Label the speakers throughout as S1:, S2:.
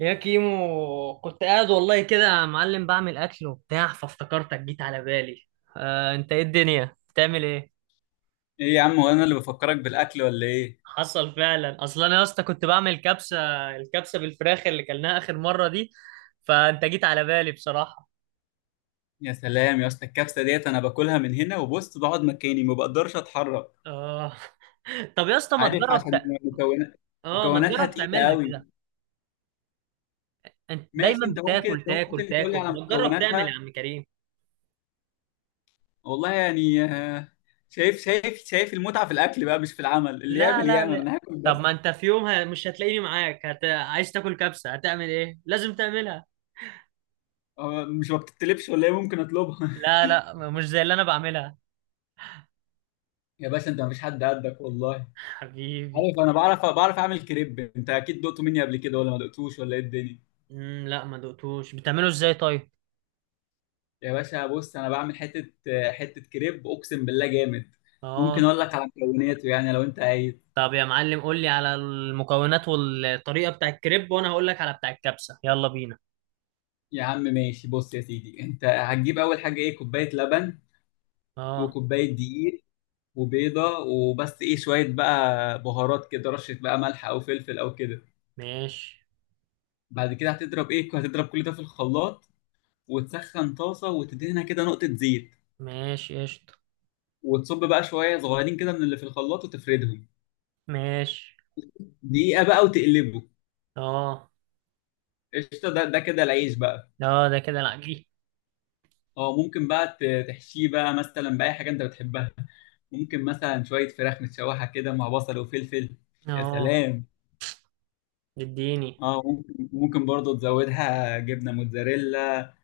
S1: يا كيمو، كنت قاعد والله كده يا معلم بعمل اكل وبتاع فافتكرتك، جيت على بالي. انت ايه؟ الدنيا بتعمل ايه؟
S2: ايه يا عم، وانا اللي بفكرك بالاكل ولا ايه؟
S1: حصل فعلا، اصلا انا يا اسطى كنت بعمل كبسه. الكبسه بالفراخ اللي كلناها اخر مره دي، فانت جيت على بالي بصراحه.
S2: يا سلام يا اسطى، الكبسه ديت انا باكلها من هنا وبص بقعد مكاني ما بقدرش اتحرك.
S1: اه. طب يا اسطى ما
S2: عارف؟
S1: تجرب
S2: عشان مكونات
S1: اه، ما
S2: مكوناتها
S1: تجرب
S2: تقيله
S1: تعملها
S2: قوي.
S1: كده. انت
S2: ماشي،
S1: دايما
S2: انت ممكن
S1: بتاكل،
S2: انت
S1: تاكل
S2: ممكن تقول لي
S1: تاكل
S2: على
S1: ما تجرب تعمل يا
S2: مكوناتها.
S1: عم كريم؟
S2: والله يعني شايف المتعه في الاكل بقى، مش في العمل. اللي
S1: لا
S2: يعمل
S1: لا
S2: يعمل،
S1: لا.
S2: انا هاكل
S1: طب ما
S2: بس.
S1: انت في يوم مش هتلاقيني معاك عايز تاكل كبسه، هتعمل ايه؟ لازم تعملها.
S2: هو مش ما بتتلبش ولا ايه؟ ممكن اطلبها.
S1: لا لا، مش زي اللي انا بعملها.
S2: يا باشا، انت مفيش حد قدك والله.
S1: حبيبي.
S2: عارف، انا بعرف اعمل كريب. انت اكيد دقته مني قبل كده ولا ما دقتوش ولا ايه الدنيا؟
S1: مم، لا، ما دقتوش. بتعمله ازاي طيب؟
S2: يا باشا، بص، انا بعمل حته كريب اقسم بالله جامد. ممكن
S1: اه.
S2: اقول لك على مكوناته يعني لو انت عايز.
S1: طب يا معلم، قول لي على المكونات والطريقة بتاع الكريب، وانا هقول لك على بتاع الكبسة، يلا بينا.
S2: يا عم ماشي، بص يا سيدي، انت هتجيب اول حاجه ايه؟ كوبايه لبن،
S1: اه.
S2: وكوبايه دقيق، وبيضه، وبس شويه بقى بهارات كده، رشه بقى ملح او فلفل او كده.
S1: ماشي.
S2: بعد كده هتضرب كل ده في الخلاط، وتسخن طاسه وتدهنها كده نقطه زيت،
S1: ماشي قشطة.
S2: وتصب بقى شويه صغيرين كده من اللي في الخلاط وتفردهم.
S1: ماشي.
S2: دقيقه بقى وتقلبه.
S1: اه.
S2: قشطه، ده كده العيش بقى.
S1: اه، ده كده العجين.
S2: اه، ممكن بقى تحشيه بقى مثلا بأي حاجة انت بتحبها. ممكن مثلا شوية فراخ متشوحة كده مع بصل وفلفل. يا
S1: اه.
S2: سلام.
S1: اديني.
S2: اه ممكن، برضه تزودها جبنة موتزاريلا،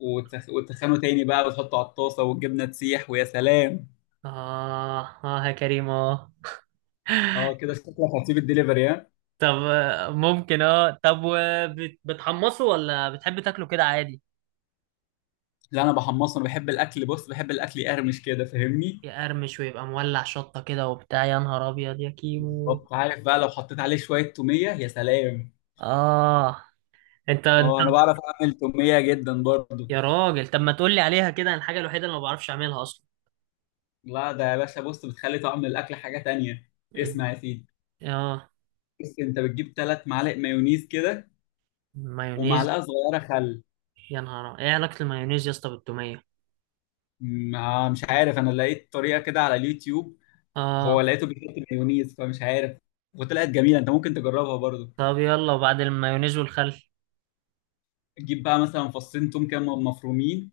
S2: وتسخنه تاني بقى وتحطه على الطاسة والجبنة تسيح ويا سلام.
S1: اه. اه يا كريم، اه.
S2: اه كده شكلك هتسيب الدليفري، ها؟
S1: طب ممكن. اه طب، بتحمصه ولا بتحب تاكله كده عادي؟
S2: لا، انا بحمصه، انا بحب الاكل، بص بحب الاكل يقرمش كده، فاهمني؟
S1: يقرمش ويبقى مولع شطة كده وبتاع، يا نهار أبيض يا كيمو.
S2: بالظبط. عارف بقى لو حطيت عليه شوية تومية، يا سلام.
S1: آه. أنت.
S2: اه، انا بعرف اعمل تومية جدا برضه.
S1: يا راجل، طب ما تقولي عليها كده، أنا الحاجة الوحيدة اللي ما بعرفش أعملها أصلا.
S2: لا ده يا باشا، بص، بتخلي طعم الاكل حاجه تانية.
S1: ال-
S2: اسمع يا سيدي،
S1: آه.
S2: بص، انت بتجيب 3 معالق مايونيز كده،
S1: مايونيز.
S2: ومعلقه صغيره خل.
S1: يا نهار، إيه علاقة المايونيز يا اسطى بالتومية؟
S2: ما مش عارف، انا لقيت طريقه كده على اليوتيوب.
S1: آه.
S2: هو لقيته بيحط مايونيز، فمش عارف. وطلعت جميله، انت ممكن تجربها برضو.
S1: طب يلا، وبعد المايونيز والخل؟
S2: تجيب بقى مثلا فصين توم كده مفرومين،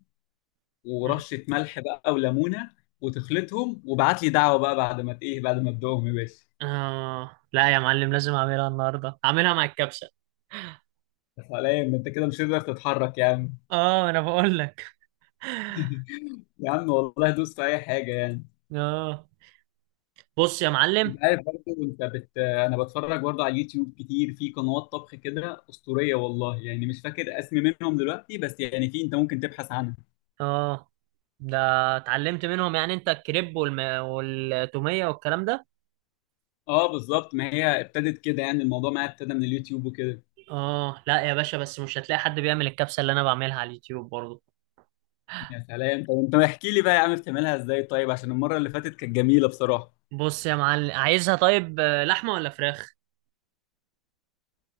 S2: ورشه ملح بقى، وليمونه، وتخلطهم، وابعت لي دعوه بقى بعد ما تدوقهم يا باشا.
S1: آه لا يا معلم، لازم أعملها النهاردة، أعملها مع الكبسة.
S2: يا سلام، انت كده مش هتقدر تتحرك يا عم.
S1: آه، أنا بقول لك.
S2: يا عم والله دوس في اي حاجه يعني.
S1: آه. بص يا معلم.
S2: انت عارف برضه، انا بتفرج برضه على اليوتيوب كتير، في قنوات طبخ كده اسطوريه والله يعني، مش فاكر اسم منهم دلوقتي بس يعني في، انت ممكن تبحث عنها.
S1: آه. ده اتعلمت منهم يعني أنت الكريب والتومية والكلام ده؟
S2: اه بالظبط، ما هي ابتدت كده يعني الموضوع معايا، ابتدى من اليوتيوب وكده.
S1: اه لا يا باشا، بس مش هتلاقي حد بيعمل الكبسة اللي انا بعملها على اليوتيوب برضو.
S2: يا سلام، طب انت احكي لي بقى يا عم، بتعملها ازاي طيب؟ عشان المره اللي فاتت كانت جميله بصراحه.
S1: بص يا معلم، عايزها طيب لحمة ولا فراخ؟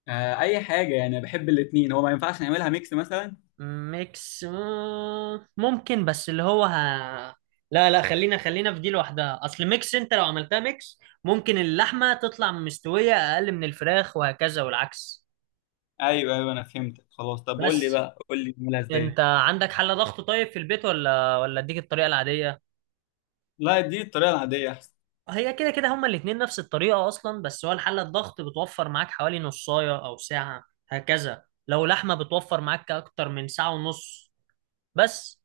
S2: آه، اي حاجه يعني، أنا بحب الاثنين. هو ما ينفعش نعملها ميكس مثلا؟
S1: ميكس ممكن، بس اللي هو لا لا، خلينا في دي لوحدها، اصل ميكس، انت لو عملتها ميكس ممكن اللحمة تطلع مستوية اقل من الفراخ وهكذا، والعكس.
S2: ايوه ايوه، انا فهمتك خلاص. طب قول لي
S1: بس.
S2: بقى، قول لي نعملها ازاي.
S1: انت عندك حل ضغط طيب في البيت ولا اديك الطريقة العادية؟
S2: لا، اديني الطريقه العاديه احسن.
S1: هي كده كده هما الاتنين نفس الطريقة أصلا، بس هو الحلة الضغط بتوفر معاك حوالي نصاية أو ساعة. هكذا لو لحمة، بتوفر معاك أكتر من ساعة ونص. بس.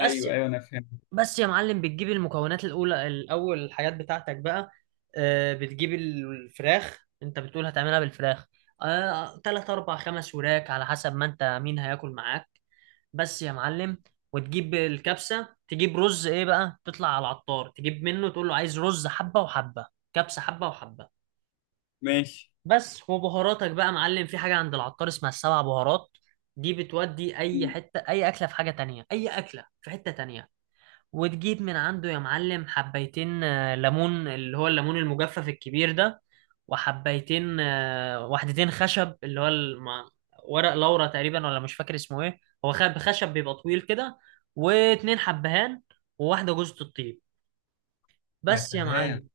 S1: بس
S2: ايوه ايوه، انا فهمت.
S1: بس يا معلم، بتجيب المكونات الأولى، الأول الحاجات بتاعتك بقى. بتجيب الفراخ، أنت بتقول هتعملها بالفراخ. تلات أربع خمس وراك على حسب ما أنت مين هياكل معاك. بس يا معلم، وتجيب الكبسة، تجيب رز. ايه بقى؟ تطلع على العطار تجيب منه، تقول له عايز رز حبة وحبة. كبسة حبة وحبة.
S2: ماشي.
S1: بس. وبهاراتك بقى يا معلم، في حاجة عند العطار اسمها السبع بهارات. دي بتودي اي حتة، اي اكلة في حاجة تانية، اي اكلة في حتة تانية. وتجيب من عنده يا معلم حبيتين ليمون، اللي هو الليمون المجفف الكبير ده. وحبيتين وحدتين خشب، اللي هو ورق لورا تقريبا، ولا مش فاكر اسمه ايه. هو خشب بيبقى طويل كده. واتنين حبهان. وواحدة جوزة الطيب.
S2: يا
S1: بس يا
S2: سلام.
S1: معلم.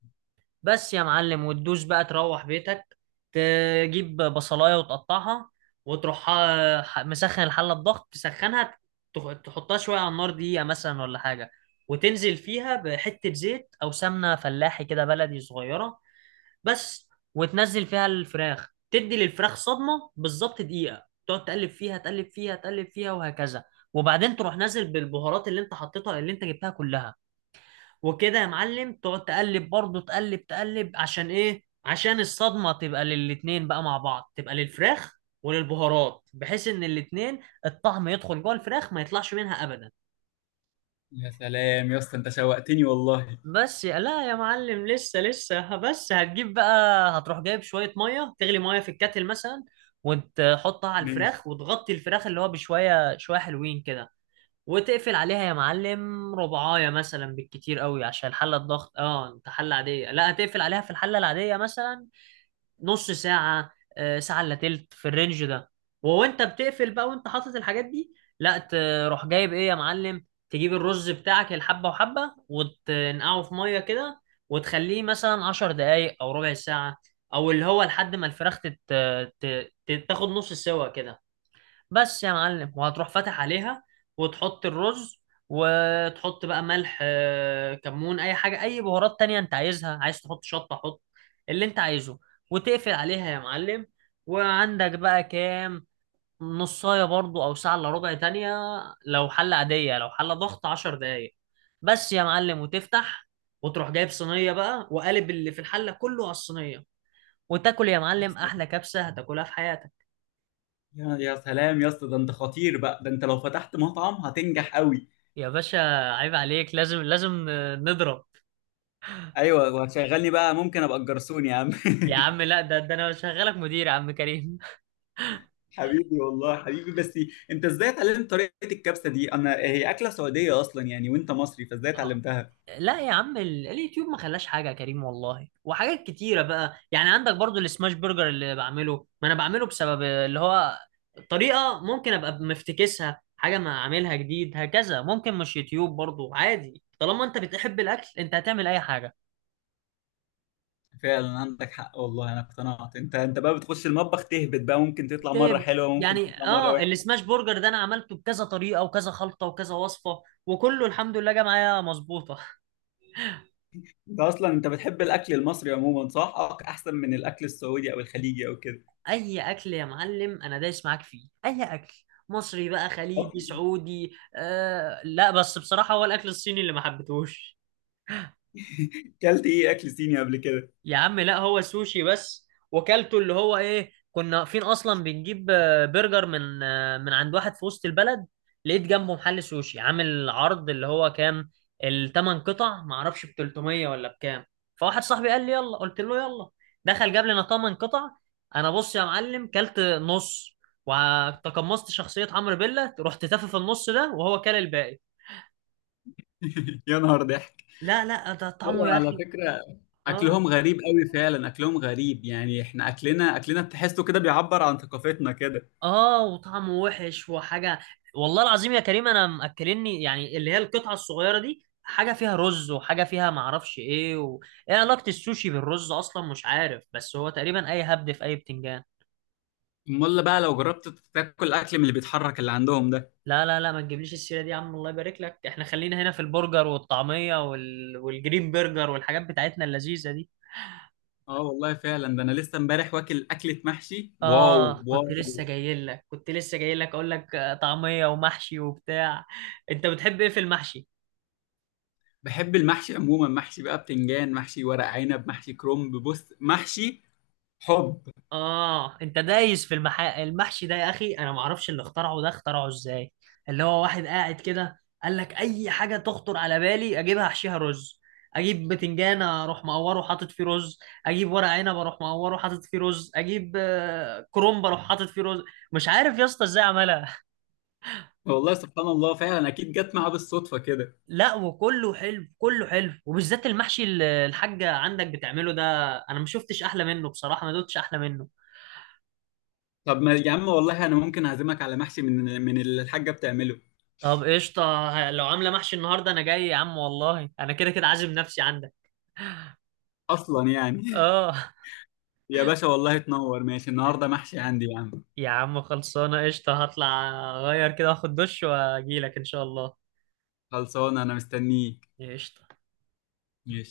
S1: بس يا معلم، وتدوس بقى تروح بيتك، تجيب بصلاية وتقطعها. وتروح مسخن الحلة بضغط، تسخنها. تحطها شوية على النار، دقيقة مثلا ولا حاجة. وتنزل فيها بحتة زيت أو سمنة فلاحي كده بلدي صغيرة. بس. وتنزل فيها الفراخ، تدي للفراخ صدمة بالظبط، دقيقة تقعد تقلب فيها، تقلب فيها وهكذا. وبعدين تروح نازل بالبهارات اللي انت حطيتها، اللي انت جبتها كلها. وكده يا معلم، تقعد تقلب برضه، تقلب، عشان ايه؟ عشان الصدمة تبقى للاتنين بقى مع بعض، تبقى للفراخ وللبهارات، بحيث ان الاتنين الطعم يدخل جوه الفراخ، ما يطلعش منها ابدا.
S2: يا سلام يا اسطى، انت شوقتني والله.
S1: لا يا معلم، لسه، بس هتجيب بقى. هتروح جايب شوية مية تغلي، مية في الكاتل مثلا. وتحطها على
S2: ماشي.
S1: الفراخ، وتغطي الفراخ، اللي هو بشوية شوية حلوين كده. وتقفل عليها يا معلم ربعاية مثلا بالكتير قوي، عشان الحلة الضغط. اه، انت حلة عادية، لا، هتقفل عليها في الحلة العادية مثلا نص ساعة. ساعة الا تلت في الرينج ده. وانت بتقفل بقى، وانت حاطط الحاجات دي. لا، تروح جايب ايه يا معلم؟ تجيب الرز بتاعك الحبة وحبة، وتنقعه في مية كده. وتخليه مثلا عشر دقايق او ربع ساعة. او اللي هو لحد ما الفراخ تاخد نص سوا كده. بس يا معلم، وهتروح فاتح عليها. وتحط الرز. وتحط بقى ملح كمون، اي حاجه، اي بهارات تانية انت عايزها، عايز تحط شطه حط، اللي انت عايزه. وتقفل عليها يا معلم. وعندك بقى كام؟ نصايه برضو او ساعه الا ربع تانية لو حله عاديه، لو حله ضغط عشر دقايق. بس يا معلم، وتفتح، وتروح جايب صينيه بقى، وقالب اللي في الحله كله على الصينيه، وتاكل يا
S2: يا
S1: معلم
S2: سلام.
S1: احلى كبسه هتاكلها في حياتك.
S2: يا سلام يا اسطى، ده انت خطير بقى، ده انت لو فتحت مطعم هتنجح قوي.
S1: يا باشا، عيب عليك، لازم نضرب.
S2: ايوه، وهتشغلني بقى؟ ممكن ابقى الجرسون يا عم.
S1: يا عم لا، ده ده انا شغالك مدير يا عم كريم.
S2: حبيبي والله، حبيبي. بس انت ازاي اتعلمت طريقة الكبسة دي؟ انا هي اكلة سعودية اصلا يعني، وانت مصري، فازاي
S1: آه.
S2: اتعلمتها؟
S1: لا يا عم، اليوتيوب ما خلاش حاجه يا كريم والله. وحاجات كتيره بقى يعني، عندك برضو السماش برجر اللي بعمله، ما انا بعمله بسبب اللي هو طريقه، ممكن ابقى مفتكسها حاجه، ما اعملها جديد، هكذا. ممكن مش يوتيوب برضو، عادي، طالما انت بتحب الاكل انت هتعمل اي حاجه.
S2: فعلا عندك حق والله، انا اقتنعت. انت بقى بتخش المطبخ تهبط بقى، ممكن تطلع مرة
S1: تابع.
S2: حلوة، ممكن
S1: يعني
S2: تطلع مرة
S1: اه
S2: وحشة.
S1: السماش برجر ده انا عملته بكذا طريقه وكذا خلطه وكذا وصفه، وكله الحمد لله جه معايا مظبوطه.
S2: انت اصلا انت بتحب الاكل المصري عموما صح؟ احسن من الاكل السعودي او الخليجي او كده؟
S1: اي اكل يا معلم، انا دايس معاك فيه، اي اكل، مصري بقى، خليجي، سعودي، آه، لا، بس بصراحه هو الاكل الصيني اللي ما حبيتهوش.
S2: كلت ايه اكل صيني قبل كده؟
S1: يا عم لا، هو سوشي بس، وكلته. اللي هو ايه، كنا واقفين اصلا بنجيب برجر من من عند واحد في وسط البلد، لقيت جنبه محل سوشي عامل عرض، اللي هو كام، الثمان قطع ما اعرفش ب 300 ولا بكام. فواحد صاحبي قال لي يلا، قلت له يلا. دخل جاب لنا ثمان قطع. انا بص يا معلم كلت نص، وتقمصت شخصية عمرو بيلا، رحت تافه في النص ده وهو كل الباقي.
S2: يا نهار ضحك.
S1: لا لا، ده طعمه
S2: ايوه،
S1: يا
S2: على
S1: اخي.
S2: فكره
S1: اه.
S2: اكلهم غريب قوي فعلا، اكلهم غريب يعني، احنا اكلنا، اكلنا تحسه كده بيعبر عن ثقافتنا كده.
S1: اه وطعمه وحش وحاجه. والله العظيم يا كريم، انا مأكلني يعني اللي هي القطعه الصغيره دي، حاجه فيها رز، وحاجه فيها معرفش ايه ايه علاقه السوشي بالرز اصلا؟ مش عارف، بس هو تقريبا اي هبد في اي بتنجان.
S2: امال بقى لو جربت تاكل اكل من اللي بيتحرك اللي عندهم ده.
S1: لا لا لا، ما تجيبليش السيره دي يا عم، الله يبارك لك، احنا خلينا هنا في البرجر والطعميه والجرين برجر والحاجات بتاعتنا اللذيذه دي.
S2: اه والله فعلا. ده انا لسه امبارح واكل اكله محشي، واو
S1: اه، كنت
S2: واو.
S1: لسه جاي لك، اقول لك طعميه ومحشي وبتاع. انت بتحب ايه في المحشي؟
S2: بحب المحشي عموما، محشي بقى بتنجان، محشي ورق عنب، محشي كرنب. بص محشي حب.
S1: اه، انت دايس في المحشي ده يا اخي، انا ما اعرفش اللي اخترعه ده اخترعه ازاي. اللي هو واحد قاعد كده قال لك اي حاجه تخطر على بالي اجيبها احشيها رز. اجيب بتنجان اروح مقوره حاطط فيه رز. اجيب ورق عنب اروح مقوره حاطط فيه رز. اجيب كرنب اروح حاطط فيه رز. مش عارف يا اسطى ازاي عملها.
S2: والله سبحان الله فعلا، اكيد جت معاه بالصدفه كده.
S1: لا وكله حلو، كله حلو وبالذات المحشي اللي الحاجه عندك بتعمله ده، انا ما شفتش احلى منه بصراحه، ما دوتش احلى منه.
S2: طب ما يا عم والله، انا ممكن اعزمك على محشي من اللي الحاجه بتعمله
S1: طب قشطة. لو عاملة محشي النهاردة أنا جاي يا عم والله، أنا كده كده عازم نفسي عندك.
S2: اصلا يعني.
S1: آه.
S2: يا باشا والله تنور، ماشي، النهارده محشي عندي يا عم.
S1: يا عم خلصانة قشطة، هطلع أغير كده، أخد دش وأجيلك إن شاء الله.
S2: خلصان، انا مستنيك.
S1: قشطة.
S2: ماشي